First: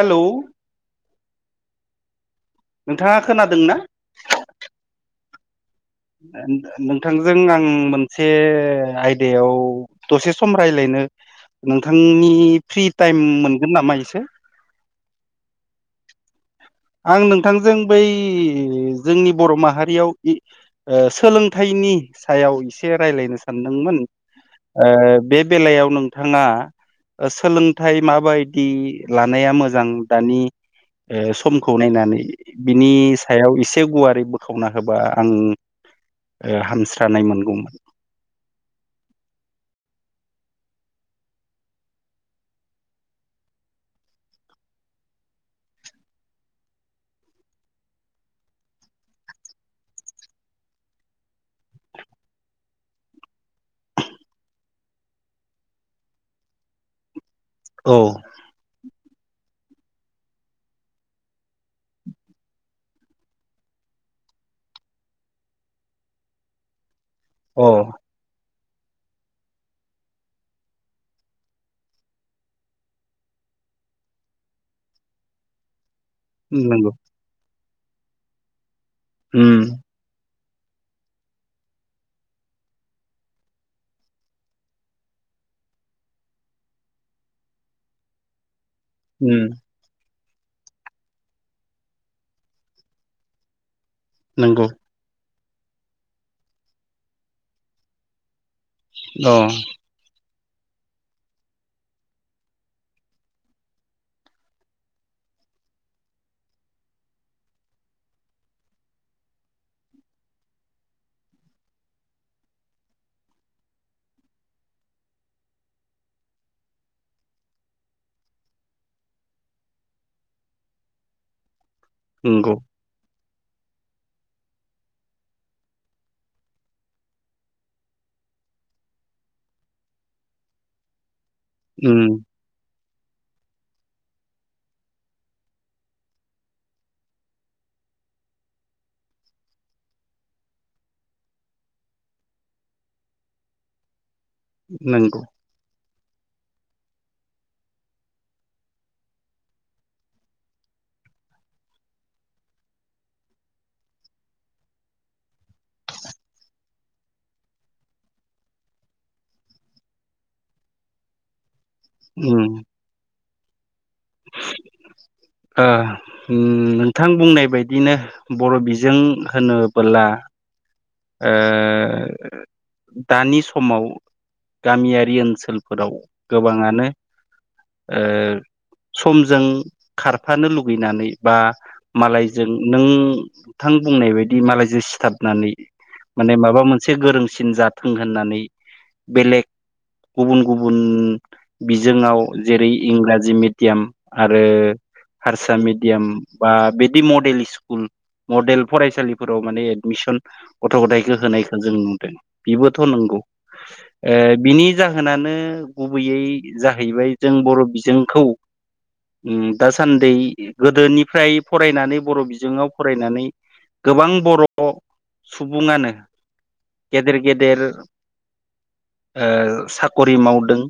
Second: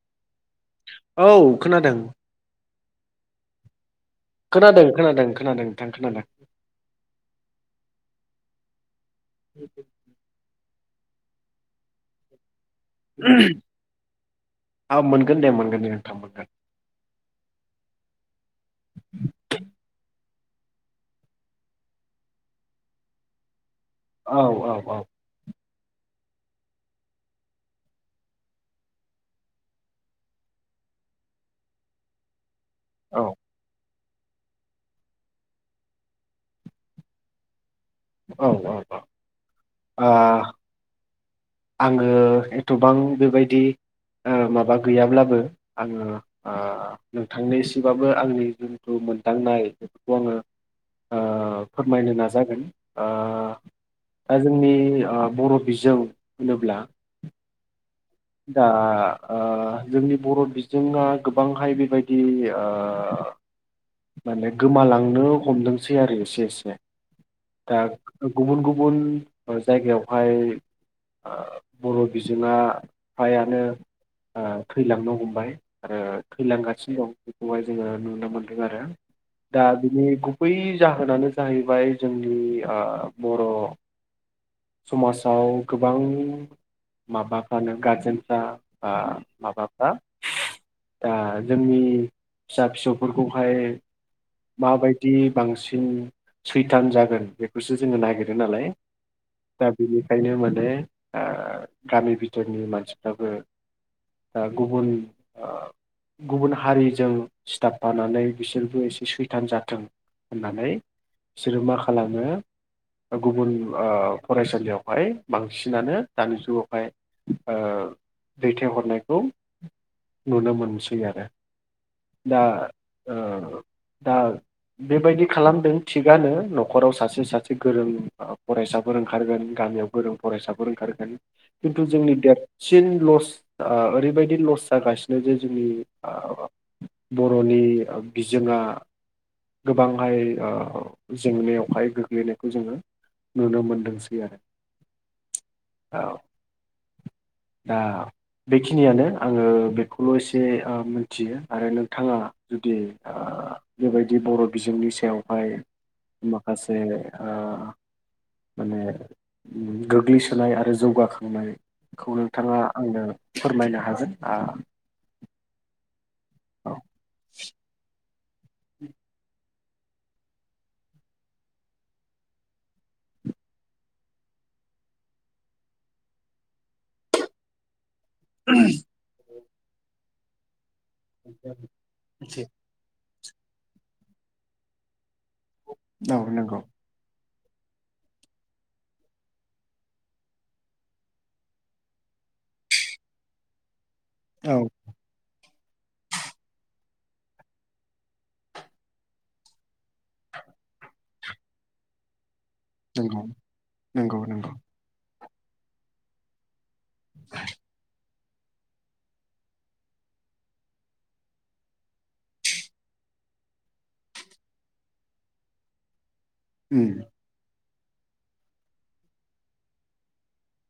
Hello औ खोनादों नोंथाङा खोनादोंना खोनादों खोनादों खोनादों खोनादों नोंथांजों आं मोनसे आइ बेयाव दसे सम रायलायनो नोंथांनि फ्रि टाइम मोनगोन नामा एसे। थाम मोनगोन। आं नोंथांजों बै जोंनि बर' माहारियाव ओ सोलोंथाइनि सायाव एसे रायलायनो सानो सानदोंमोन औ औ औ बे बेलायाव नोंथाङा सोलोंथाइ माबायदि लानाया मोजां दानि ओ सुबुं समखौ नायनानै बिनि औ सायाव इसे गुवार दैखो' खावना होबा आं ओ हामस्रानाय मोनगौमोन। औ औ औ ओ आङो एथबां बेबायदि, ओ माबा गैयाब्लाबो आङो ओ नोंथांनिसिबाबो आंनि मोनदांनाय बेफोरखौ आङो ओ फोरमायनो नाजागोन ओ दा जोंनि ओ बर' बिजों होनोब्ला? औ दा ओ जोंनि बर' बिजोङा गोबांहाय बेबायदि ओ माने गोमालांनो हमदोंसै आरो इसे इसे औ दा गुबुन गुबुन गुबुन जायगायावहाय ओ बर' बिजोङा बिफायानो ओ थैलांनो हमबाय आरो नंगौ थैलांगासिनो दं बेखौहाय जोङो नुनो मोनदों आरो उम दा बिनि बै जाहोनानो जाहैबाय जोंनि ओ बर'। समाजाव गोबां माबाफ्रानो गाज्रि। जों दा ओ उम माबाफ्रा, दा जोंनि फिसा फिसौफोरखौहाय नंगौ माबायदि बांसिन सैथान जागोन बेखौसो जोङो नागिरो नालाय। अ दा बिनिखायनो माने ओ [unintelligible] गामि बिथोरनि मानसिफ्राबो दा गुबुन ओ। गुबुन हारिजों सिथाबफानानै बिसोरबो एसे, सैथान जाथों होननानै बिसोरो मा खालामो गुबुन ओ फरायसालियावहाय बांसिनानो दानि जुगावहाय ओ दैथायहरनायखौ नुनो मोनसै आरो। दा नंगौ दाउ बेबायदि खालामदों थिगानो न'खराव सासे सासे गोरों फरायसाफोर ओंखारगोन गा गामियाव गोरों फरायसाफोर ओंखारगोन खिन्थु उम जोंनि देरसिन थिन लस ओ ओरैबायदि लस जागासिनो जे जोंनि [unintelligible] बर'नि बिजोङा गोबांहाय ओ जेंनायाव गोग्लैनायखौ जोङो नुनो मोनदोंसै आरो। नंगौ औ दा बेखिनियानो आङो बेखौल' एसे ओ मिथियो आरो नोंथाङा जुदि ओ बेबायदि बर' बिजोंनि सायावहाय माखासे ओ माने गोग्लैसोनाय आरो जौगाखांनाय, खौ उम नोंथाङा आंनो फोरमायनो हागोन आ ओ औ नोंथां बुंनाय बायदिनो बर' बिजों होनो, बोला ओ दानि समाव गामियारि ओनसोलफोराव गोबाङानो ओ समजों खारफानो लु लुबैनानै बा मालायजों नोंथां बुंनाय बायदि मालायजों सिथाबनानै औ माने नंगौ माबा मोनसे गोरोंसिन जाथों होननानै बेलेग गुबुन गुबुन बिजोङाव जेरै इंराजि मेडियाम आरो औ हारसा मेडियाम बा बिदि मडेल स्कुल मडेल फरायसालिफोराव माने एडमिसन गथ' गथायखौ होनायखौ जों नुदों बेबोथ' नंगौ नंगौ नंगौ बिनि जाहोनानो, गुबैयै जाहैबाय जों बर' बिजोंखौ उम दासान्दि गोदोनिफ्राय फरायनानै बर' बिजोङाव फरायनानै, गोबां बर' सुबुङानो उम गेदेर गेदेर, ओ साक'रि मावदों।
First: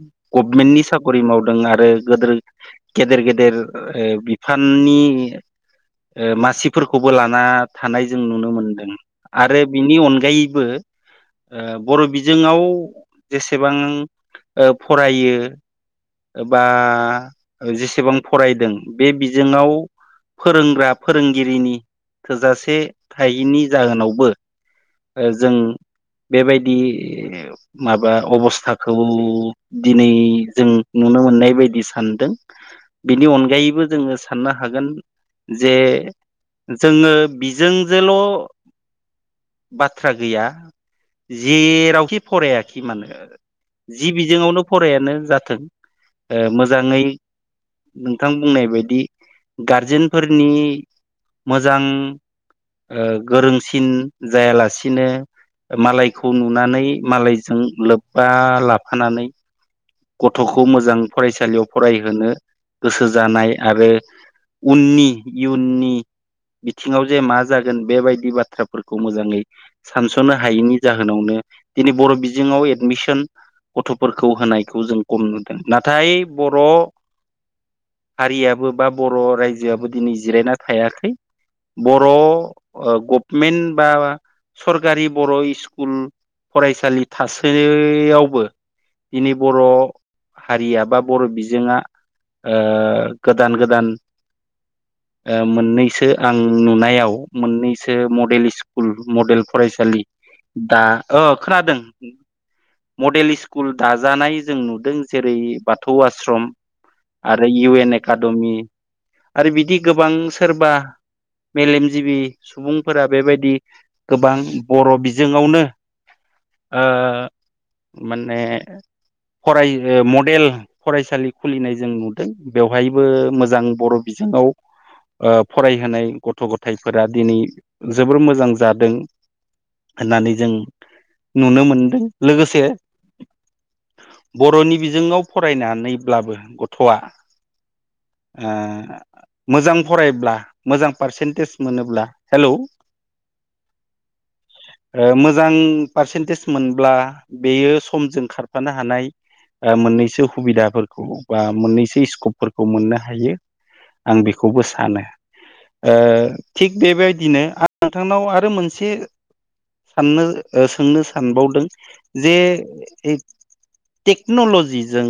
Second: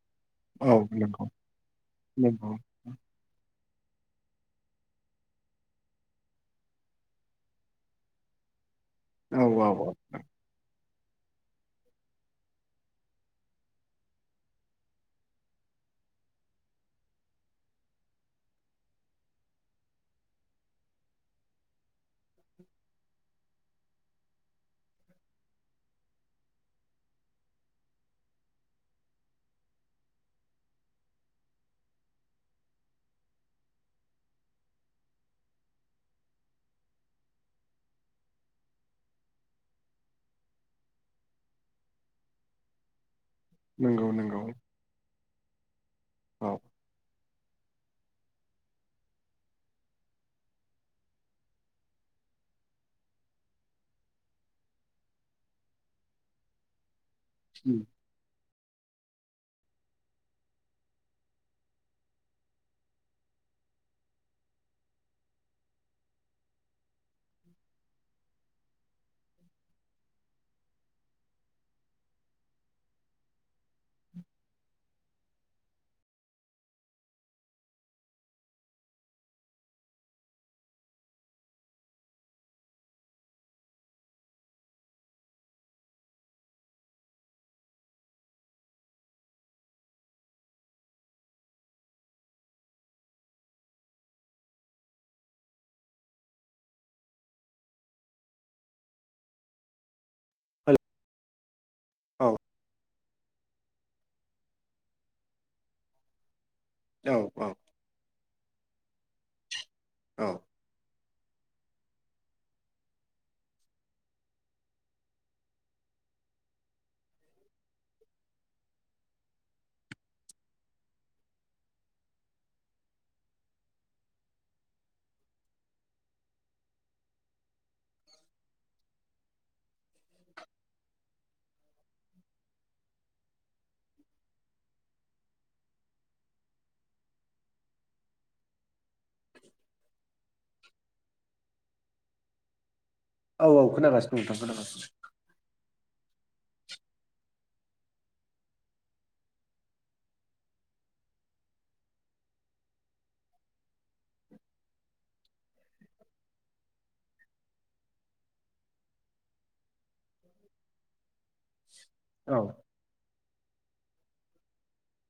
औ गभमेन्टनि साकरि नंगौ मावदों आरो गोदेर नंगौ गेदेर गेदेर ओ बिफाननि ओ मासिफोरखौबो लाना थानाय जों नुनो मोनदों। औ आरो औ औ बिनि अनगायैबो ओ बर बिजोंङाव जेसेबां- ओ फरायो बा जेसेबां फरायदों बे बिजोंङाव फोरोंग्रा फोरोंगिरिनि थोजासे थायैनि जाहोनावबो ओ जों बेबायदि माबा अबस्थाखौ दिनै जों नुनो मोननाय बायदि सानदों बिनि अनगायैबो जोंङो साननो हागोन जे जोंङो बिजों जोल' बाथ्रा गैया जेरावखि फरायाखै मानोे जि नंगौ नंगौ बिजोङावनो फरायानो जाथों ओ औ मोजांङै नोंथां बुंनाय बायदि गारजेनफोरनि मोजां ओ गोरोंसिन जायालासिनो मालायखौ नुनानै मालायजों उम लोब्बा लाफानानै गथ थखौ मोजां फरायसालियाव फरायहोनो गोसो जानाय आरो उननि युननि बिथिंङाव जे मा जागोन बेबायदि बाथ्राफोरखौ मोजांङै सानसनो हायैनि जाहोनावनो दिनै बर बिजोंङाव एडमिसन गथफोरखौ होनायखौ जों खम नुदों नाथाय बर' हारियाबो बा बर रायजोआबो दिनै जिरायना थायाखै। बर गभमेन्ट बा सरकारि बर स्कुल फरायसालि थासैयावबो दिनै बर' हारिया बा बर बिजोंङा ओ गोदान गोदान [inaudible] ओ मोननैसो आं नुनायाव मोननैसो मडेल स्कुल मडेल फरायसालि दा औ अ खोनादों। औ मडेल स्कुल दाजानाय जों नुदों जेरै बाथौ आस्श्रम औ आरो इउ एन एकाडेमि आरो बिदि गोबां औ सोरबा मेलेमजिबि सुबुंफोरा बेबायदि गोबां बर' बिजोंङावनो ओ माने फराय मडेल फरायसालि खुलिनाय जों नुदों बेवहायबो मोजां बर बिजोंङाव [unintelligible] ओ फरायहोनाय गथ गथायफोरा दिनै जोबोर मोजां जादों। होननानै जों नुनो मोनदों लोगोसे बरनि बिजोंङाव फरायनानैब्लाबो गथआ ओ मोजां फरायब्ला मोजां पारसेन्टेज मोनोब्ला हेलौ औ औ खोनागासिनो दां खोनागासिनो। ओ मोजां पारसेन्टेज मोनब्ला बेयो समजों खारफानो हानाय मोननैसो सुबिदाफोरखौ बा मोननैसो स्कपफोरखौ मोननो हायो। आं बेखौबो सानो। ओ थिग बेबायदिनो आं नोंथांनाव आरो मोनसे साननो सोंनो सानबावदों औ जे टेक्न'लजिजों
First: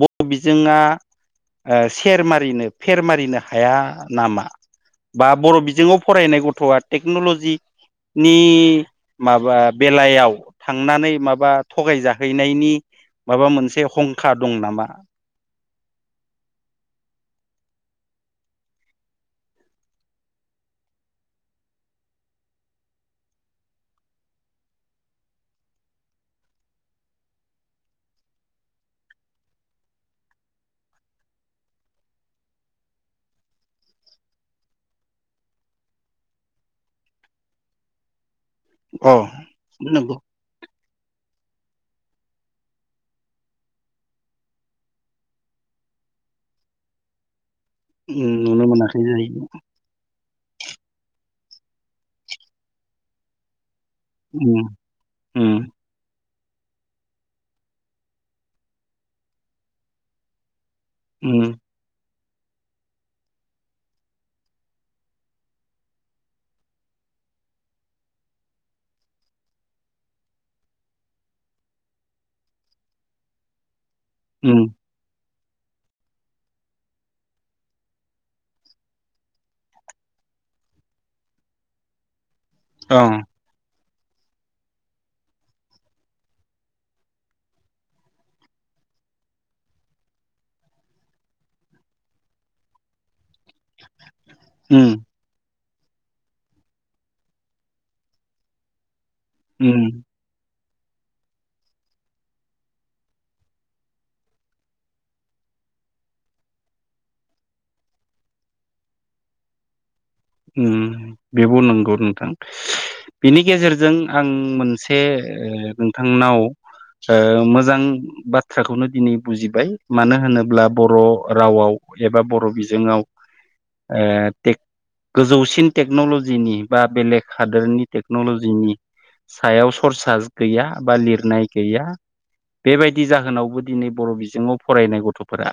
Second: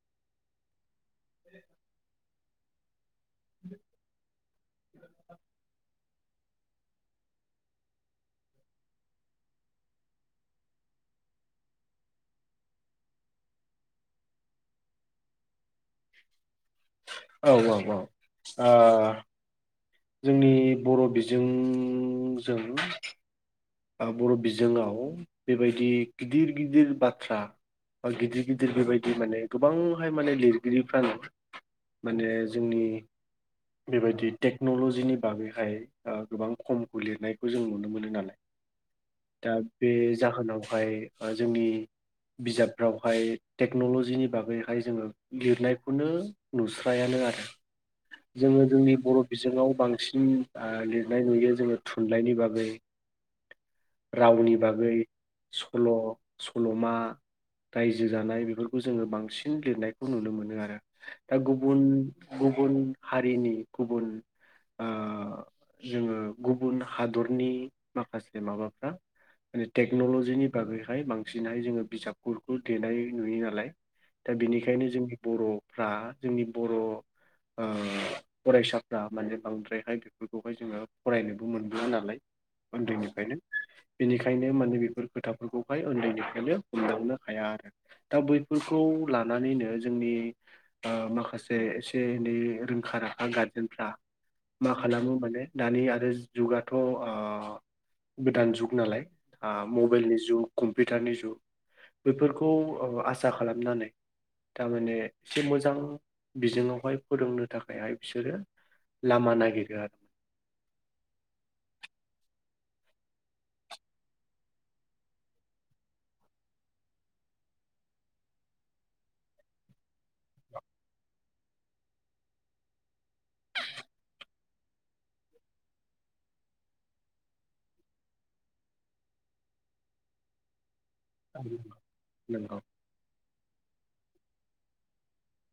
बर' बिजोंङा ओ सेर मारिनो फेर मारिनो हाया नामा? बा बर बिजोंङाव फरायनाय गथआ टेक्नलजि नि माबा बेलायाव थांनानै माबा थगायजाहैनायनि माबा मोनसे हंखा दं नामा? औ औ औ आ। जोंनि बर' बिजोंजों बर' बिजोङाव बेबायदि गिदिर गिदिर बाथ्रा बा गिदिर गिदिर बेबायदि माने गोबांहाय माने लिरगिरिफ्रानो माने जोंनि बेबायदि टेक्न'ल'जिनि बागैहाय आ गोबां खमखौ लिरनायखौ जों नुनो मोनो नालाय। अ दा बे नंगौ जाहोनावहाय ओ जोंनि बिजाबफ्रावहाय टेक्न'ल'जिनि बागैहाय जोङो लिरनायखौनो नुस्रायानो। आरो उम जोङो नुनो जोंनि मोनाखै बर' जाहैबाय बिजोङाव बांसिन आ लिरनाय नुयो जोङो थुनलाइनि बागै रावनि उम बागै उम सल' सल'मा रायजो जानाय बेफोरखौ जोङो बांसिन लिरनायखौ नुनो मोनो आरो। दा उम गुबुन गुबुन हारिनि गुबुन आ जोङो गुबुन हादरनि माखासे माबाफ्रा माने टेक्न'लजिनि बागैहाय बांसिनहाय जोङो बिजाबफोरखौ देनाय नुयो नालाय दा उम बिनिखायनो जोंनि बर'फ्रा जोंनि बर' ओ फरायसाफ्रा माने बांद्रायहाय बेफोरखौहाय जोङो फरायनोबो मोनबोया नालाय अ उन्दैनिफ्रायनो बेनिखायनो माने बेफोर खोथाफोरखौहाय उन्दैनिफ्रायनो हमदांनो हाया आरो। दा बैफोरखौ लानानैनो जोंनि माखासे एसे एनै रोंखा राखा जोंफ्रा मा उम खालामो माने दानि आरो जुगाथ' आ गोदान जुग नालाय आ उम मबाइलनि जुग। कम्पिउटारनि जुग बेफोरखौ ओ आसा खालामनानै थारमाने एसे मोजां बिजोङावहाय फोरोंनो थाखायहाय बिसोरो लामा नायगिरो आरो उम बेबो नंगौ नोंथां। बिनि गेजेरजों आं मोनसे नोंथांनाव ओ मोजां बाथ्राखौनो दिनै बुजिबाय मानो होनोब्ला बर' रावाव एबा बर' बिजोङाव ओ गोजौसिन टेक्न'लजिनि बा बेलेग हादोरनि टेक्न'ल'जिनि सायाव सरसा गैया बा लिरनाय गैया नंगौ बेबायदि जाहोनावबो दिनै बर' बिजोङाव फरायनाय गथ'फोरा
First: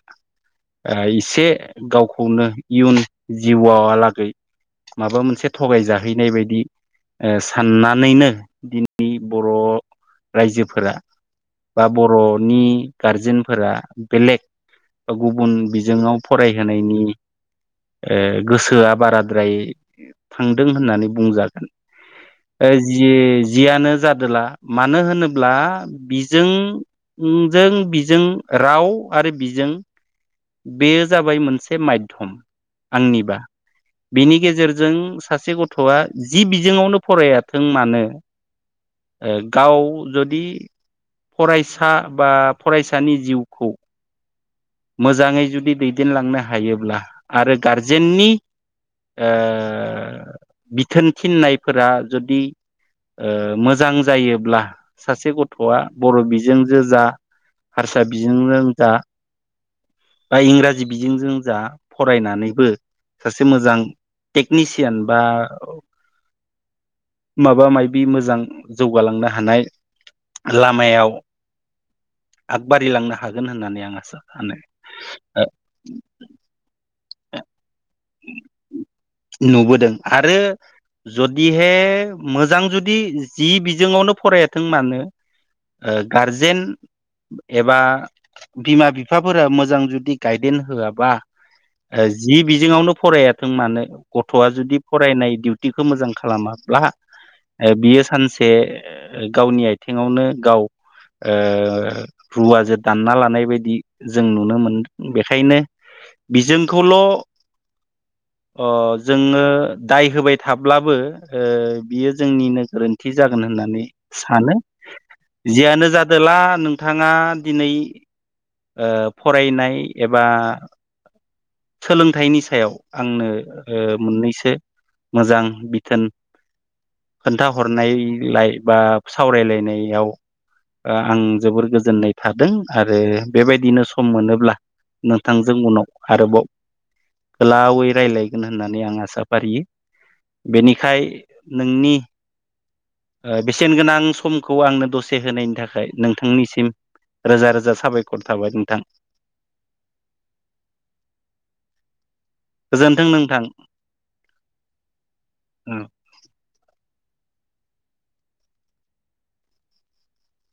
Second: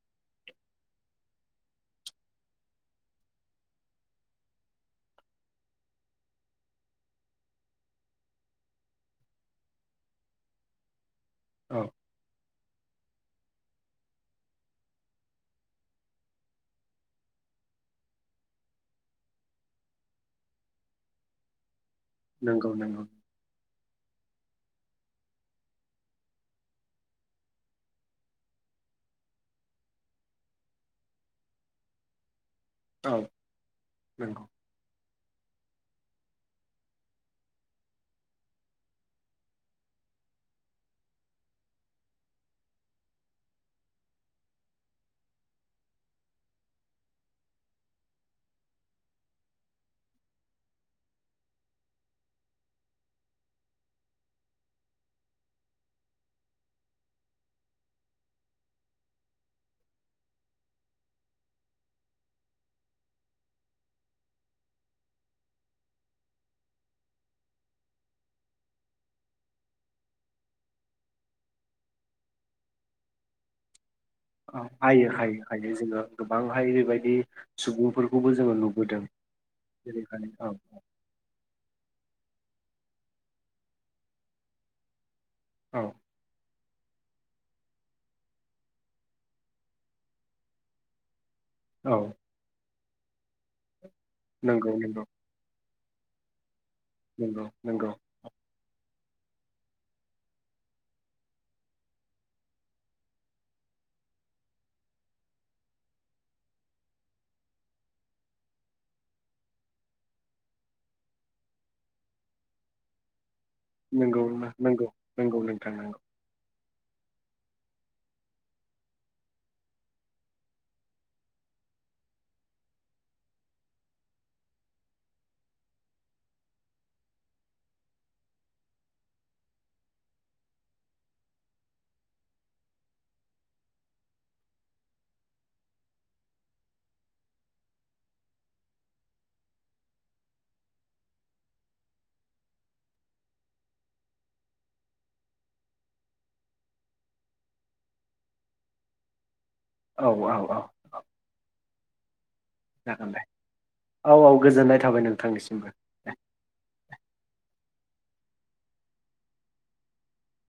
इसे गावखौनो इयुन जिउआवलागै माबा मोनसे थगायजाहैनाय बायदि साननानैनो दिनै बर' रायजोफोरा औ बा बर'नि गारजेनफोरा बेलेग बा गुबुन बिजोङाव फरायहोनायनि ओ गोसोआ बाराद्राय थांदों होननानै बुंजागोन। नंगौ नंगौ जि जियानो जादोला मानो होनोब्ला बिजों जों बिजों राव आरो बिजों बेयो जाबाय मोनसे मायधम। औ आंनिबा बिनि नंगौ गेजेरजों सासे ग थ'आ जि बिजोङावनो फरायाथों मानो ओ गाव जदि फरायसा बा फरायसानि जिउखौ मोजाङै जुदि दैदेनलांनो हायोब्ला आरो गारजेननि आं बिथोन थिननायफोरा जुदि ओ मोजां जायोब्ला सासे गथ'आ बर' बिजोंजो जा हारसा बिजोंजोंजा बा इंराजि बिजोंजों जा फरायनानैबो सासे मोजां टेकनिसियान बा माबा माबि मोजां जौगालांनो हानाय लामायाव आगबारिलांनो हागोन होननानै आं आसा सानो हायो हायो हायो जोङो गोबांहाय बेबायदि सुबुंफोरखौबो जोङो नुबोदों जेरैखालि औ बदे मोजां जुदि जि बिजोंयावनो फरायाथों मानो औ ओ गारजेन एबा बिमा बिफाफोरा मोजां जुदि गायदेन्स होआबा औ जि बिजोंयावनो फरायाथों मानो गथ'आ नंगौ जुदि नंगौ फरायनाय दिउ थिखौ मोजां खालामाब्ला नंगौ नंगौ बियो सानसे गावनि आथिङावनो गाव ओ रुवाजों दानना लानाय बायदि जों नुनो मोनदों बेखायनो बिजोंखौल' आं जोङो दाय होबाय थाब्लाबो बियो जोंनिनो गोरोन्थि जागोन होननानै नंगौ सानो नंगौ नंगौ नोंथां नंगौ जियानोजादोला नों नोंथाङा दिनै फरायनाय एबा सोलोंथाइनि सायाव आंनो ओ मोननैसो मोजां बिथोन खोन्थाहरनायलाय बा सावरायलायनायाव आं जोबोर गोजोननाय थादों आरो बेबायदिनो सम मोनोब्ला नोंथांजों उनाव आरोबाव गोलावै रायलायगोन होननानै आं आसा फारियो। बेनिखाय नोंनि बेसेनगोनां समखौ आंनो दसे होनायनि थाखाय नोंथांनिसिम रोजा रोजा साबायखर थाबाय नोंथां। औ-औ-औ-औ गोजोन्थों जागोन दे नोंथां औ औ गोजोननाय थाबाय नोंथांनिसिमबो ओ। दे